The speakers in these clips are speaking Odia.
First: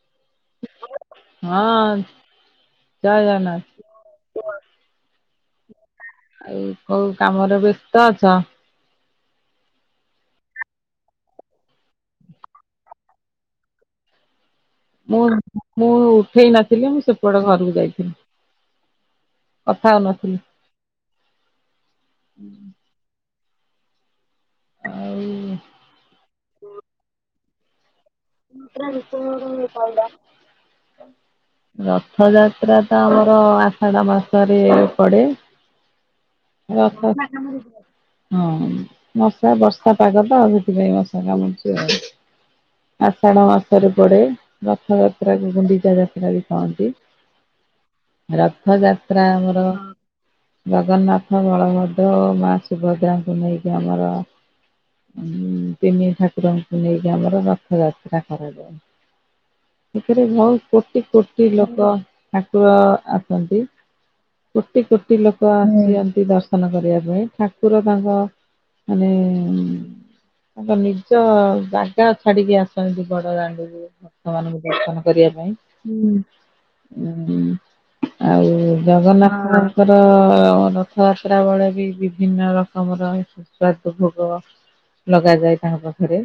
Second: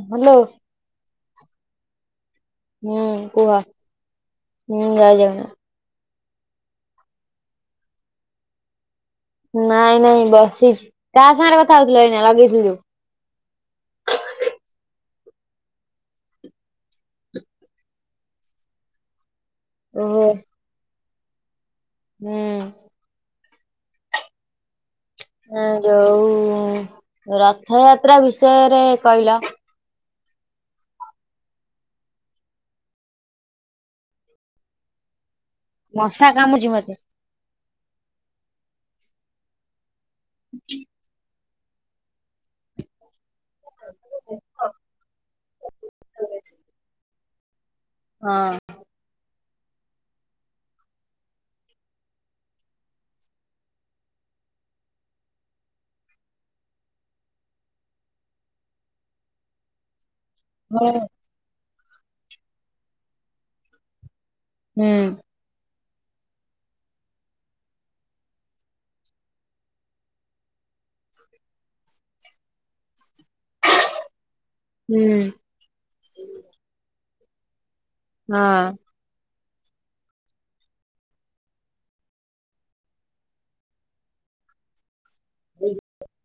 ହ୍ୟାଲୋ ହଁ ଜୟ ହୁଁ କୁହ ଜଗନ୍ନାଥ ହୁଁ ଜୟ ଜଗନ୍ନାଥ ଆଉ କୋଉ କାମରେ ବ୍ୟସ୍ତ ଅଛ? ନାଇଁ ନାଇଁ ବସିଛି କାହା ସାଙ୍ଗରେ କଥା ହଉଥିଲ ଏଇନା ଲଗେଇଥିଲି ଯୋଉ? ମୁଁ ମୁଁ ଉଠେଇ ନଥିଲି ମୁଁ ସେପଟ ଘରକୁ ଯାଇଥିଲି କଥା ଓହୋ ହଉନଥିଲି ହୁଁ ଆଉ ଇଁ ଯୋଉ ରଥଯାତ୍ରା ବିଷୟରେ କହିଲ [inaudible] ରଥଯାତ୍ରା ତ ଆମର ଆଷାଢ ମାସରେ ପଡେ ମଶା କାମୁଡିଛି ମତେ। ରଥ [inaudible] ହଁ ମଶା ବର୍ଷା ପାଗ ତ ସେଥିପାଇଁ ମଶା କାମୁଡୁଚି ଆଉ ଆଷାଢ ମାସରେ ପଡେ ରଥଯାତ୍ରାକୁ ଗୁଣ୍ଡିଚା ଯାତ୍ରା ବି କହନ୍ତି - ହଁ ରଥଯାତ୍ରା ଆମର ଜଗନ୍ନାଥ, ବଳଭଦ୍ର ଓ ମା ସୁଭଦ୍ରାଙ୍କୁ ନେଇକି ଆମର ତିନି ଠାକୁରଙ୍କୁ ନେଇକି ଆମର ର ଯାତ୍ରା କରାଯାଏ, ସେଥିରେ ବହୁତ ହୁଁ କୋଟି କୋ କୋଟି ଲୋକ ଠାକୁର ଆସନ୍ତି କୋଟି କୋଟି ଲୋକ [unintelligible] ଦର୍ଶନ କରିବା ପାଇଁ ଠାକୁର ତାଙ୍କ ମାନେ ତାଙ୍କ ନିଜ ଜାଗା ଅଛି ଛାଡିକି ଆସନ୍ତି ବଡ ଦାଣ୍ଡକୁ ଭକ୍ତମାନଙ୍କୁ ଦର୍ଶନ ହୁଁ କରିବା ପାଇଁ ହୁଁ ଉଁ ହଁ ଆଉ ଜଗନ୍ନାଥଙ୍କର ରଥଯାତ୍ରା ବେଳେ ବି ବିଭିନ୍ନ ରକମର ଏ ସ୍ଵାଦ ଭୋଗ ଲଗାଯାଏ ତାଙ୍କ ପାଖେରେ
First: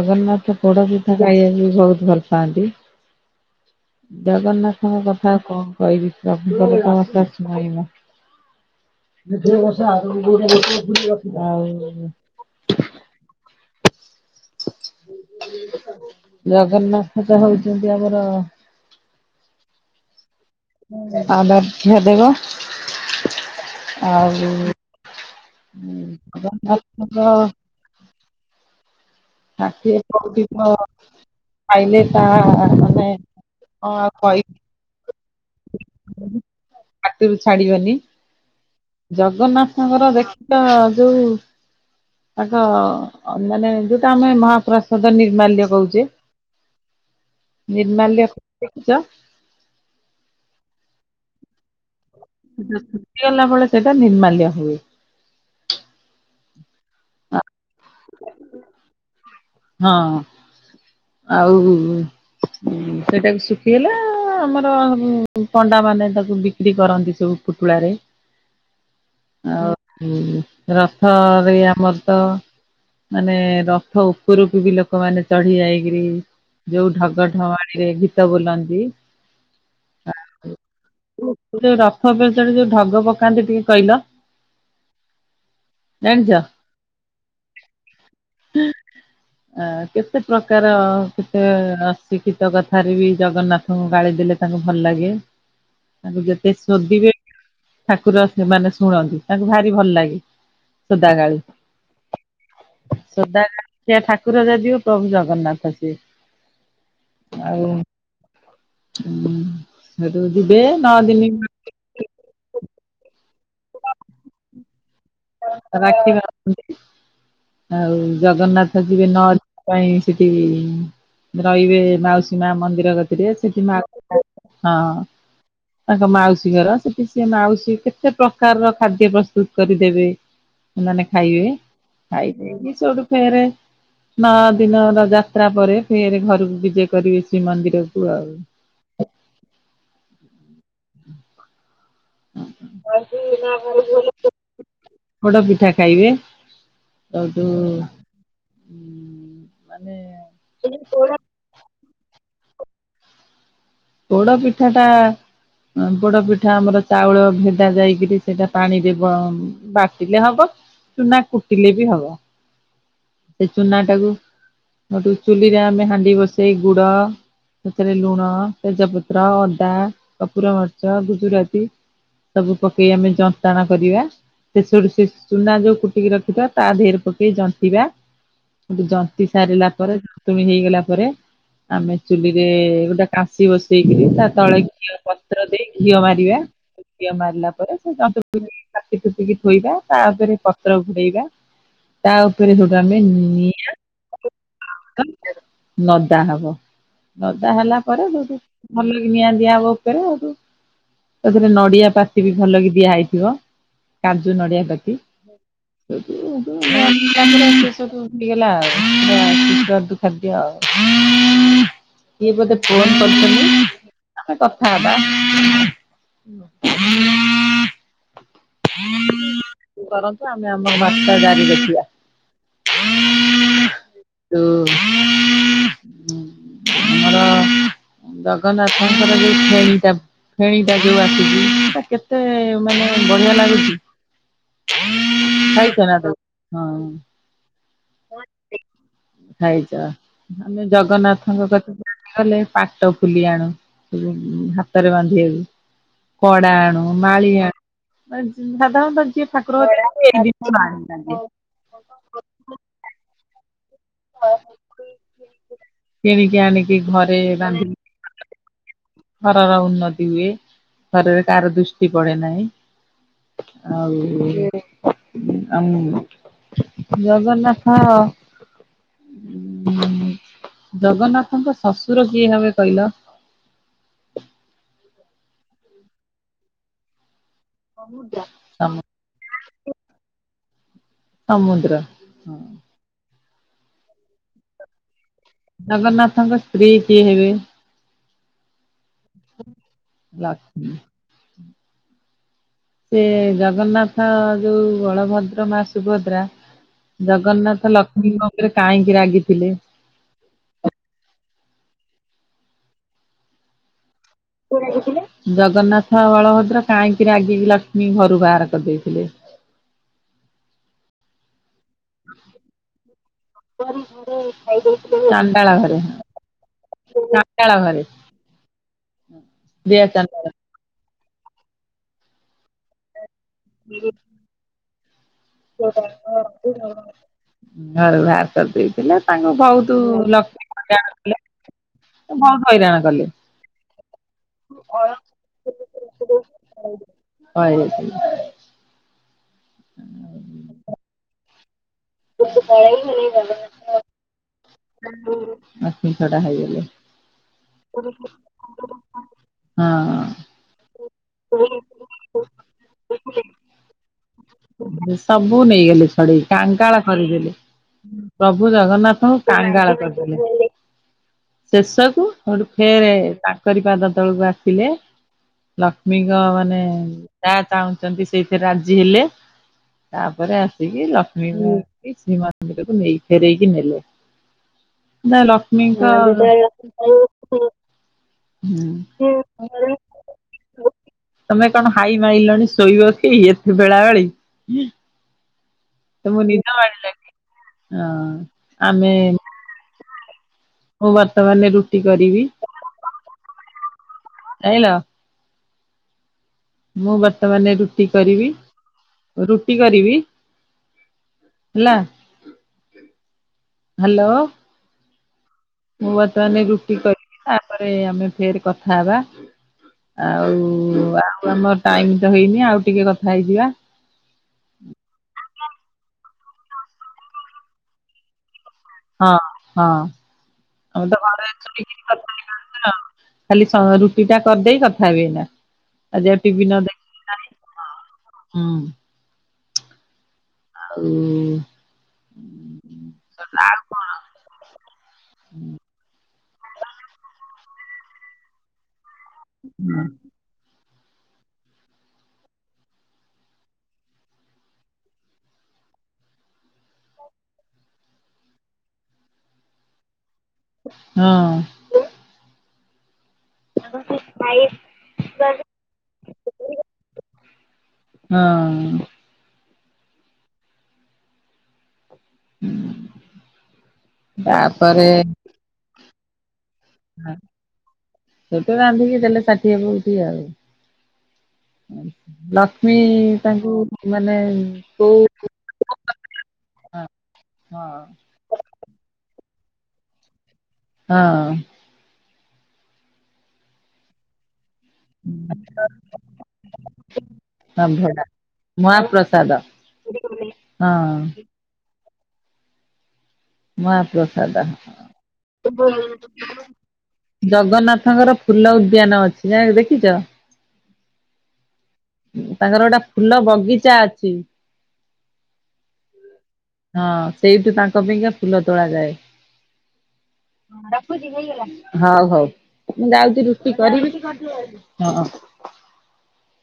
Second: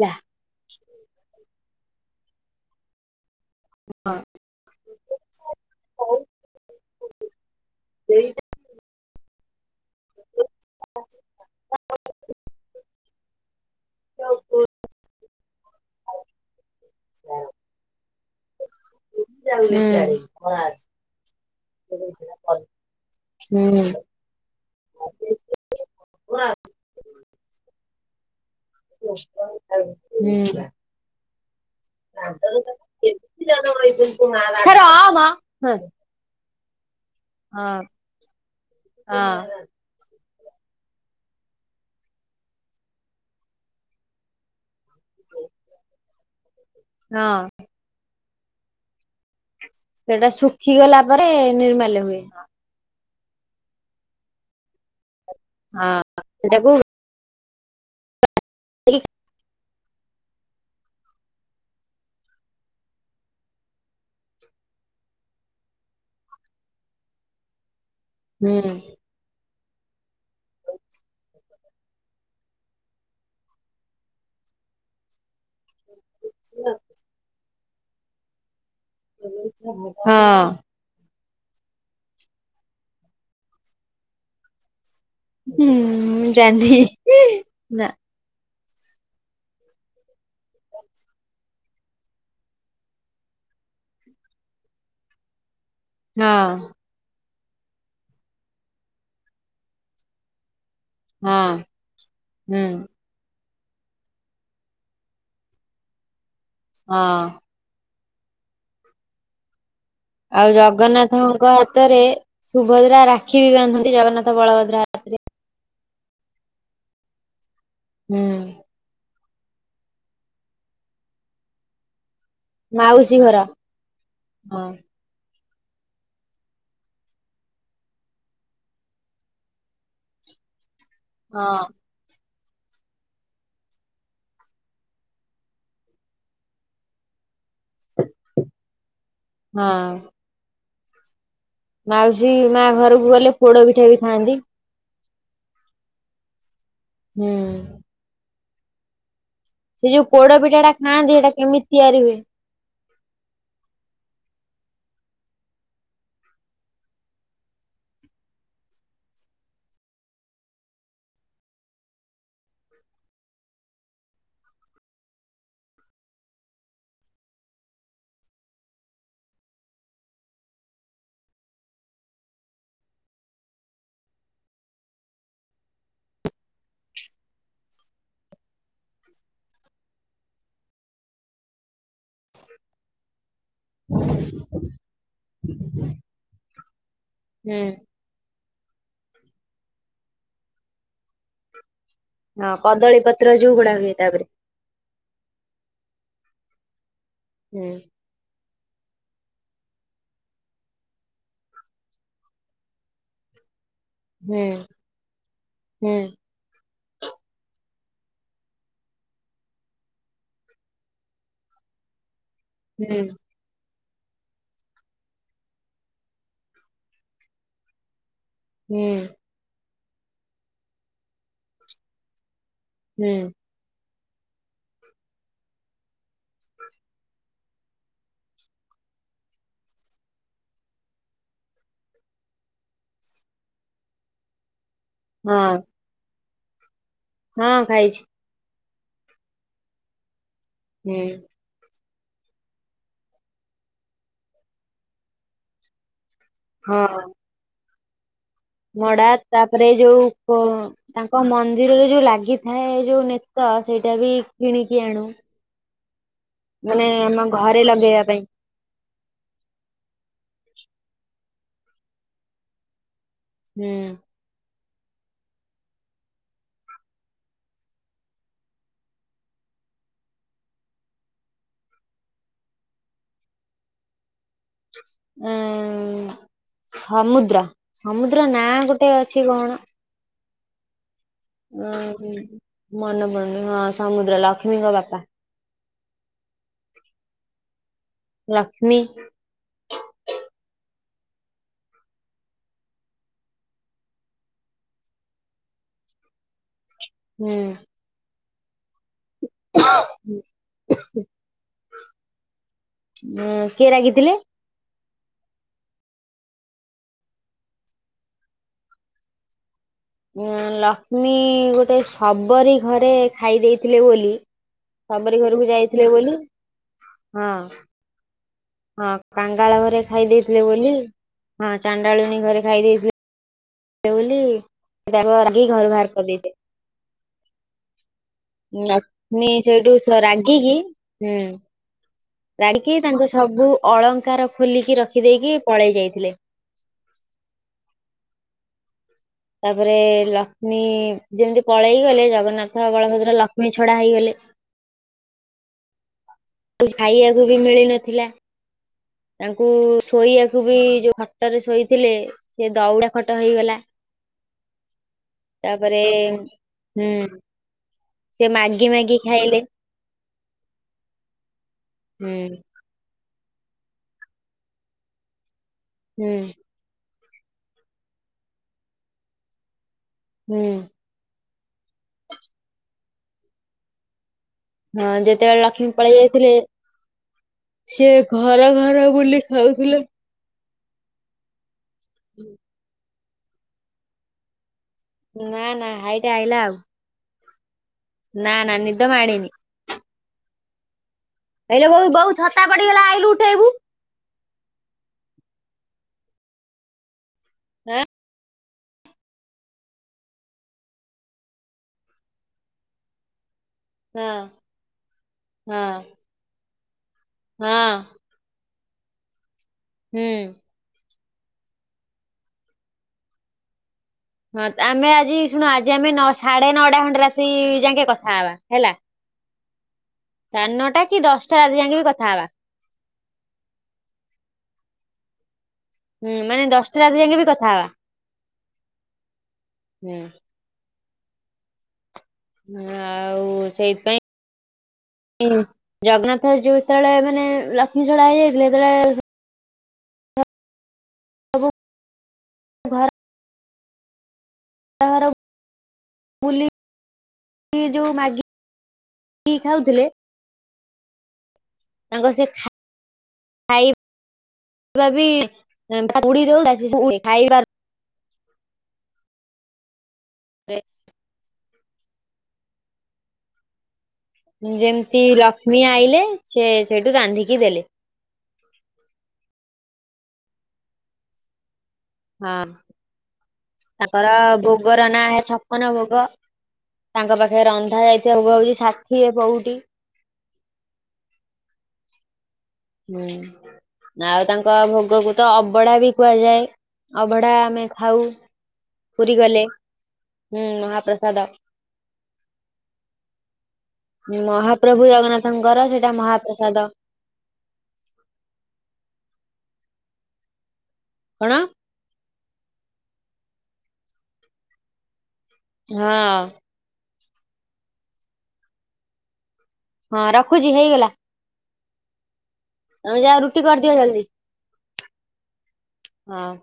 ଯା ପୋଡ ପିଠା ଖାଇବା ବି ବହୁତ ଭଲ ପାଆନ୍ତି - ହଁ ଜଗନ୍ନାଥଙ୍କ କଥା କଣ କହିବି ହୁଁ ପ୍ରଭୁଙ୍କ [unintelligible] ହୁଁ [inaudible] ଜଗନ୍ନାଥ ତ ହଉଚନ୍ତି ଆମର ହୁଁ [inaudible] ଆରାଧ୍ୟ ଦେବ ହୁଁ [inaudible] ହୁଁ [unintelligible] [inaudible] ଷାଠିଏ ପଉଟି ତ - ପାଇଲେ ତା ଅନେ ହଁ କହି ମ ହଁ ହାତୁରୁ ହଁ ଛାଡି଼ଗଲି। ହଁ ଜଗନ୍ନାଥଙ୍କର ଦେଖିଚ ଯୋଉ ତାଙ୍କ ମାନେ ଯୋଉଟା ଆମେ ମହାପ୍ରସାଦ ନିର୍ମାଲ୍ୟ କହୁଚେ। ହଁ। ନିର୍ମାଲ୍ୟ ଦେଖିଚ? ସେଇଟା ଶୁଖିଗଲା ପରେ ନିର୍ମାଲ୍ୟ ହୁଏ। ସେଟା ଶୁଖିଗଲା ବଳେ ସେଇଟା ନିର୍ମାଲ୍ୟ ହୁଏ। ହଁ ଏଟାକୁ ଅ ତେଗି ହଁ ଆଉ ଉଁ ସେଇଟାକୁ ଶୁଖିଗଲା ଆମର ପଣ୍ଡାମାନେ ତାକୁ ବିକ୍ରି କରନ୍ତି ସବୁ। ପୁଟୁଳାରେ। ହୁଁ। ଆଉ ରଥରେ ଆମର ତ ମାନେ ରଥ ଉ ପୁରକୁ ବି ଲୋକମାନେ ଚଢ଼ି ଯାଇକିରି ଯୋଉ ଢଗଢମାଣିରେ ଗୀତ ବୋଲନ୍ତି। ହଁ। ଯୋଉ ରଥ ଓପରେ ଚଢ଼ି ଯୋଉ ଢଗ ପକାନ୍ତି ଟିକେ କଇଲ। ଯେ ଜାଣିନେଇ ନାଁ। ହୁଁ ଅ କେତେ ପ୍ରକାର କେତେ ଅଶିକ୍ଷିତ କଥାରେ ବି ଜଗନ୍ନା ଥଙ୍କୁ ଗାଳି ଦେଲେ ତାଙ୍କୁ ଭଲ ଲାଗେ। ତାଙ୍କୁ ଯେତେ ହଁ ଶୋଦିବେ ଠାକୁର ସେମାନେ ଶୁଣନ୍ତି ତାଙ୍କୁ ଭାରି ଭଲ ଲାଗେ। ଶୋଦା ହଁ ଗାଳି ହୁଁ ଶୋଦା ଇଆ ଠାକୁର ଯଦିଓ ପ୍ରଭୁ ଜଗନ୍ନାଥ ସିଏ। ହଁ। ଆଉ ଉଁ ସେଠୁ ଆଉ ଯିବେ ନଅ ଦିନି ଜଗନ୍ନାଥଙ୍କ ହାତରେ ସୁଭଦ୍ରା ରାକ୍ଷୀ ବି ବାନ୍ଧନ୍ତି ଜଗନ୍ନାଥ ବଳଭଦ୍ର ହା ରାକ୍ଷୀ ବାନ୍ଧନ୍ତି। ଆଉ ହୁଁ ଜଗନ୍ନାଥ ଯିବେ ନଅ [inaudible] ପାଇଁ ସେଠି ରହିବେ ମାଉସୀ ତି ମା ମନ୍ଦିର ମାଉସୀ କତିରେ ଘର ସେଠି ମା [unintelligible] ହଁ। ତାଙ୍କ ମାଉସୀ ଘର ସେଠି ସିଏ ମାଉସୀ କେତେ ପ୍ରକାରର ଖାଦ୍ୟ ପ୍ରସ୍ତୁତୁ କରିଦେବେ। ମାନେ ଖାଇବେ ହଁ ଖାଇ ପିଇକି ସୋଉଠୁ ଫେରେ ନଅ ଦିନର ଯାତ୍ରା ପରେ ଫେରେ ଘରୁକୁ ବିଜେ କରିବେ ଶ୍ରୀମନ୍ଦିରକୁ ଆଉ। ହଁ। ମାଉସୀ ମା ଘରୁକୁ ଗଲେ ପୋଡ଼ପିଠା ବି ଖାଆନ୍ତି। ପୋଡ଼ପିଠା ଖାଇବେ ହୁଁ ସବୁଠୁ ଉଁ ସେ ଯୋଉ ପୋଡ଼ପିଠାଟା ଖାଆନ୍ତି ହେଟା କେମିତି ତିଆରି ହୁଏ? ପୋଡ଼ପିଠାଟା ଅଁ ପୋଡ଼ପିଠା ଆମର ଚାଉଳ ଭେଦା ଯାଇକିରି ସେଟା ପାଣିରେ ଗଁ ବାଟିଲେ ହବ ଚୁନା କୁଟିଲେ ବି ହବ। ଏ ଚୁନାଟାକୁ ହଟୁ ଚୁଲିରେ ଆମେ ହାଣ୍ଡି ବସେଇ ଗୁଡ଼ ସେଥିରେ ଲୁଣ, ତେଜପତ୍ର, ଅଦା, କପୁର ମରିଚ, ଗୁଜୁରାତି ସବୁ ପକେଇ ଆମେ ଯନ୍ତାଣ କରିବା। ସେଷୁ ରୁ ସେ ଚୁନା ଯୋଉ କୁଟିକି ରଖିଥିବା ତା ଧେରେ ପକେଇ ଜନ୍ତିବା। ଜନ୍ତି ସାରିଲା ପରେ [unintelligible] ଣୀ ହେଇଗଲା ପରେ ଆମେ ଚୁଲିରେ ଗୋଟେ କାଂଶି ବସେଇକିରି ତା ତଳେ ଘିଅ ପତ୍ର ଦେଇ ଘିଅ ମାରିବା। ଘିଅ ମାରିଲା ହୁଁ ପରେ ସେ ଜନ୍ତୁ [unintelligible] କାତି କୁତି କି ଥୋଇବା ତାପରେ ପତ୍ର ଘୁଡ଼େଇବା। ତା ହଁ ଉପେରେ ସେଇଠୁ କଦଳୀ ଆମେ ପତ୍ର ଯୋଉ ଗୁଡା ନିଆ ହୁଏ ତାପରେ [unintelligible] ନଦା ହବ ନଦା ହୁଁ ହେଲା ପରେ ସେଉଟୁ ଭଲ କି ନିଆଁ ଦିଆହବ ଉପରେ ହଉଠୁ ତାଧିଅରେ ନଡିଆ ପାତି ବି ଭଲ କି ଦିଆହଇଥିବ। କାଜୁ ହୁଁ। ନଡିଆ ପାତି ସଉଠୁ ସୌଟୁ। [unintelligible] ସଉଟୁ ଭୁଲି ଗଲା ଆଉୁ [inaudible] ସୁସାଦୁ ଖାଦ୍ୟ ଆଉ [unintelligible] ଇଏ ବୋଧେ ଫୋନ୍ କରିଛନ୍ତି? ଆମେ କଥା ହେବା। [unintelligible] [unintelligible] କରନ୍ତୁ ଆମେ ଆମର ବାର୍ତ୍ତା ଜାରି ରଖିବା। ହୁଁ। [unintelligible] ଉଁ ହୁଁ ଆମର ଜଗନ୍ନାଥଙ୍କର ଜଉ [inaudible] ଫେଣି ଟା ଯୋଉ ଆସିଛି ସେ କେତେ ମାନେ ବଢିଆ ଲାଗୁଛି। [inaudible] ହଁ ଖାଇଛ ନା ହଁ। ହଁ ଖାଇଛି। [inaudible] ଖାଇଛ ଆମେ ହୁଁ ଜଗନ୍ନାଥଙ୍କ ପାଖକୁ ଲେ ପାଟପୁଲି ଆଣୁ ସେ ଜଉ ହାତରେ ବାନ୍ଧିବାକୁ। କଡ଼ା ଆଣୁ ମାଳି ଆଣୁ [inaudible] ମାନେ ଜି ମଡା ତାପରେ ଯୋଉ କ ଆଣିଥାନ୍ତି ତାଙ୍କ ମନ୍ଦିରରେ ଯୋଉ ଲାଗି ଥାଏ ଏ ଯୋଉ ନେତ ସେଇଟା ବି କିଣିକି ଆଣୁ। କିଣିକି ଆଣିକି ଘରେ ବାନ୍ଧି ଲଗେଇ ଆ ପାଇଁ। ଘରର ଉନ୍ନତି ହୁଏ ଘରରେ କାହାର ଦୃଷ୍ଟି ପଡେ ନାହିଁ। ହୁଁ ଆଉ [inaudible] ଆଉ ଜଗନ୍ନାଥ ଉ ଜଗନ୍ନାଥଙ୍କ ଶ୍ୱଶୁର କିଏ ହେବେ କହିଲ? ଉ ସମୁଦ୍ର। ସମୁଦ୍ର ନାଁ ସମୁ ଗୋଟେ ଅ ଛି କଣ? ସମୁଦ୍ର ହଁ ହଁ ମନେ ପଡୁନି ହଁ ସମୁଦ୍ର ଲକ୍ଷ୍ମୀଙ୍କ ବାପା। ଜଗନ୍ନାଥଙ୍କ ସ୍ତ୍ରୀ କିଏ ହେବେ? ଲକ୍ଷ୍ମୀ। [unintelligible] ଲକ୍ଷ୍ମୀ। ସେ ଜଗନ୍ନାଥ ଯୋଉ ବଳଭଦ୍ର ମା ସୁଭଦ୍ରା ହୁଁ ଜଗନ୍ନାଥ ଲକ୍ଷ୍ମୀ ଉପରେ କାହିଁକି ରାଗିଥିଲେ? [unintelligible] କିଏ ରାଗିଥିଲେ? କିଏ ରହିଥିଲେ? ଜଗନ୍ନାଥ ବଳଭଦ୍ର କାହିଁକି ରାଗିକି ଲକ୍ଷ୍ମୀ ଘରୁ ବାହାର କରିଦେଇଥିଲେ? ଉଁ ଲକ୍ଷ୍ମୀ ଗୋଟେ ଶବରୀ ଘରେ ଖାଇ ଦେଇେଥିଲେ ବୋଲି ଶବରୀ ଚାଣ୍ଡାଳ ଘରକୁ ଘରେ ଯାଇଥିଲେ ବୋଲି ହଁ [unintelligible] ଘରେ। ହଁ କାଙ୍ଗାଳ ଘରେ ଦିଆ ଖାଇ ଚାଣ୍ଡାଳ ଦେଇଥିଲେ ବୋଲି ହଁ ଚାଣ୍ଡାଳିୁଣୀ ଘରେ ଖାଇ ଦେଇଥିଲେ ଥିଲେ ବୋଲି [unintelligible] [unintelligible] କରିଦେଇଥିଲେ ତାକୁ ଦେଇଥିଲେ, ଲକ୍ଷ୍ମୀ ତାଙ୍କୁ ସେଇଠୁ ବହୁତୁ ଲକ୍ଷେ ରାଗିକି ଟଙ୍କାର ହୁଁ ବୁଲେଟ। ରାଗିକି ତାଙ୍କ ସବୁ ଅଳଙ୍କାର ଖୋଲିକି ରଖିଦେଇକି ପଳେଇ ଯାଇଥିଲେ। [unintelligible] ତାପରେ ଲକ୍ଷ୍ମୀ ଯେମିତି ପଳେଇ ଗଲେ, ଜଗନ୍ନାଥ ବଳଭଦ୍ର ଲକ୍ଷ୍ମୀ ଛଡ଼ା ହେଇଗଲେ। [unintelligible] ଲକ୍ଷ୍ମୀ ଛଡ଼ା ହେଇଗଲେ। କିଛି ଖାଇଆକୁ ବି ମିଳି ନଥିଲା। ତାଙ୍କୁ ହଁ ଶୋଇଆକୁ କୁ ବି ଯୋଉ ଖଟ ରେ ଶୋଇଥିଲେ, ସେ ଦଉଡ଼ା ଖଟ ହେଇଗଲା। ସବୁ ତାପରେ ନେଇଗଲେ ଛଡ଼େଇକି, କାଙ୍ଗାଳ ହୁଁ କରିଦେଲେ। ସେ ପ୍ରଭୁ ମାଗି ମାଗି ଜଗନ୍ନାଥଙ୍କୁ ଖାଇଲେ କାଙ୍ଗାଳ କରିଦେଲେ। ଶେଷକୁ ହୁଁ ସେଇଠୁ ଫେରେ ତାଙ୍କରି ପାଦ ତଳକୁ ଆସିଲେ। ହୁଁ ଲକ୍ଷ୍ମୀଙ୍କ ମାନେ ଯାହା ଚାହୁଁଛନ୍ତି, ସେଇଥିରେ ରାଜି ହେଲେ। ତାପରେ ହୁଁ ଆସିକି ଲକ୍ଷ୍ମୀଙ୍କୁ ଶ୍ରୀମନ୍ଦିରକୁ ନେଇ ଫେରଇକି ନେଲେ। ହଁ, ନା ଯେତେବେଳେ ଲକ୍ଷ୍ମୀ ଲକ୍ଷ୍ମୀଙ୍କ ପଳେଇ ଯାଇଥିଲେ, ସେ ଘର ହୁଁ ଘର ବୁଲି ଖାଉଥିଲେ। ତମେ କଣ ହାଇ ମାଇଲଣି ଶୋଇବ କି, ଏତେ ବେଳାବେଳି? ନା, ନା। ହାଇଟା ତମକୁ ଆଇଲା ଆଉ ନିଦ ମାଡ଼ିଲା କି? ନା ନା ନିଦ ମାଡିନି ମୁଁ ବର୍ତ୍ତମାନ ରୁଟି କରିବି। ପଡ଼ିଗଲା, ଆଇଲୁ ଉଠେଇବୁ? ଯାଇଁଲ। ମୁଁ ବର୍ତ୍ତମାନ ହଁ ରୁଟି କରିବି, ରୁଟି କରିବି। ହେଲା, ହଁ ହାଲୋ। ହଁ ମୁଁ ବର୍ତ୍ତମାନ ରୁଟି କରିବି, ହଁ ତାପରେ ଆମେ ଫେର କଥା ହେବା। ହୁଁ ଆଉ, ଆଉ ଆମର ଟାଇମ୍ ତ ହେଇନି, ଆଉ ଟିକେ କଥା ହେଇଯିବା। ହଁ, ଆମେ ଆଜି, ଶୁଣ, ଆଜି ଆମେ ନ ସାଢ଼େ ନଅଟା ଖଣ୍ଡେ ରାତି ଯାକେ କଥା ହେବା। ହେଲା, ହଁ ହଁ ସାଢ଼େ ନଅଟା ଆମେ ତ କି ଘରେ ଦଶଟା ରାତି ଯାକେଁ ଶୋଇକିରି ବି କଥା ହେବା। ହେଇପାରୁଛୁ ଖାଲି ରୁଟି ଟା କରିଦେଇ, କଥା ହେବି ଏଇନା। ଆଜି ହୁଁ, ଆଉ ଟିଭି ମାନେ ନ ଦଶଟା ରାତି ଦେଖିକି ଯାକେଁ ବି ନାହିଁ। କଥା ହବା। ହୁଁ ହୁଁ। ଆଉ। ହଁ, ଆଉ-ଉ-ଉ ସେଇଥିପାଇଁ ହୁଁ, ଜଗନ୍ନାଥ ଯୋଉ ତେଳେ ମାନେ ଲକ୍ଷ୍ମୀ ଛଡ଼ା ହେଇଯାଇଥିଲେ, ସେତେବେଳେ ହୁଁ। ସବୁ ଘର ଘର [inaudible] ବୁଲିକି ଯୋଉ ମାଗିକି ଖାଉଥିଲେ ହୁଁ। ତାଙ୍କ ସେ ଖା [unintelligible] [unintelligible] ହଁ। [unintelligible] ହୁଁ। ଯେମିତି ଲକ୍ଷ୍ମୀ ଆଇଲେ, ସେ ସେଠୁ ରାନ୍ଧିକି ଦେଲେ। ସେ ତ ରାନ୍ଧିକି ଦେଲେ ଷାଠିଏ ପଉଠି ଆଉ। ହଁ। ହଁ ଲକ୍ଷ୍ମୀ ତାଙ୍କୁ ତାଙ୍କର ମାନେ ଭୋଗର ନାଁ କୋଉ ଛପନ ଭୋଗ [inaudible] ତାଙ୍କ ପାଖେ ହଁ ରନ୍ଧା ଯାଇଥିବା ଓଗ ହଉଚି ଷାଠିଏ ପଉଟି। ହଁ। ହୁଁ ଆଉ ତାଙ୍କ ଭ ଗକୁ ତ ଅବଢ଼ା ବି କୁହାଯାଏ ଅବଢ଼ା ଆମେ ସଭ୍ୟତା ଖାଉ। ପୁରୀ ମହାପ୍ରସାଦ। ଗଲେ ହୁଁ ହଁ ମହାପ୍ରସାଦ। ମହାପ୍ରସାଦ ମହାପ୍ରଭୁ ଉଁ ଜଗନ୍ନାଥଙ୍କର ହୁଁ ସେଇଟା ଉଁ। ମହାପ୍ରସାଦ ଜଗନ୍ନାଥଙ୍କର ଫୁଲ ଉଦ୍ୟାନ ଅଛି ଯା ଦେଖିଚ? କଣ? ତାଙ୍କର ଓଟା ଫୁଲ ବଗିଚା ଅଛି। ହଁ। ହଁ ସେଇଠୁ ତାଙ୍କ ପାଇଁକା ଫୁଲ ତୋଳାଯାଏ। ହଁ ରଖୁଚି ହେଇଗଲା। ହଉ ହଉ ମୁଁ ତମେ ଯାଅ ଯାଉଚି ରୁଟି କରିଦିଅ କରିବି ଜଲ୍ଦି ହଁ। ହଁ।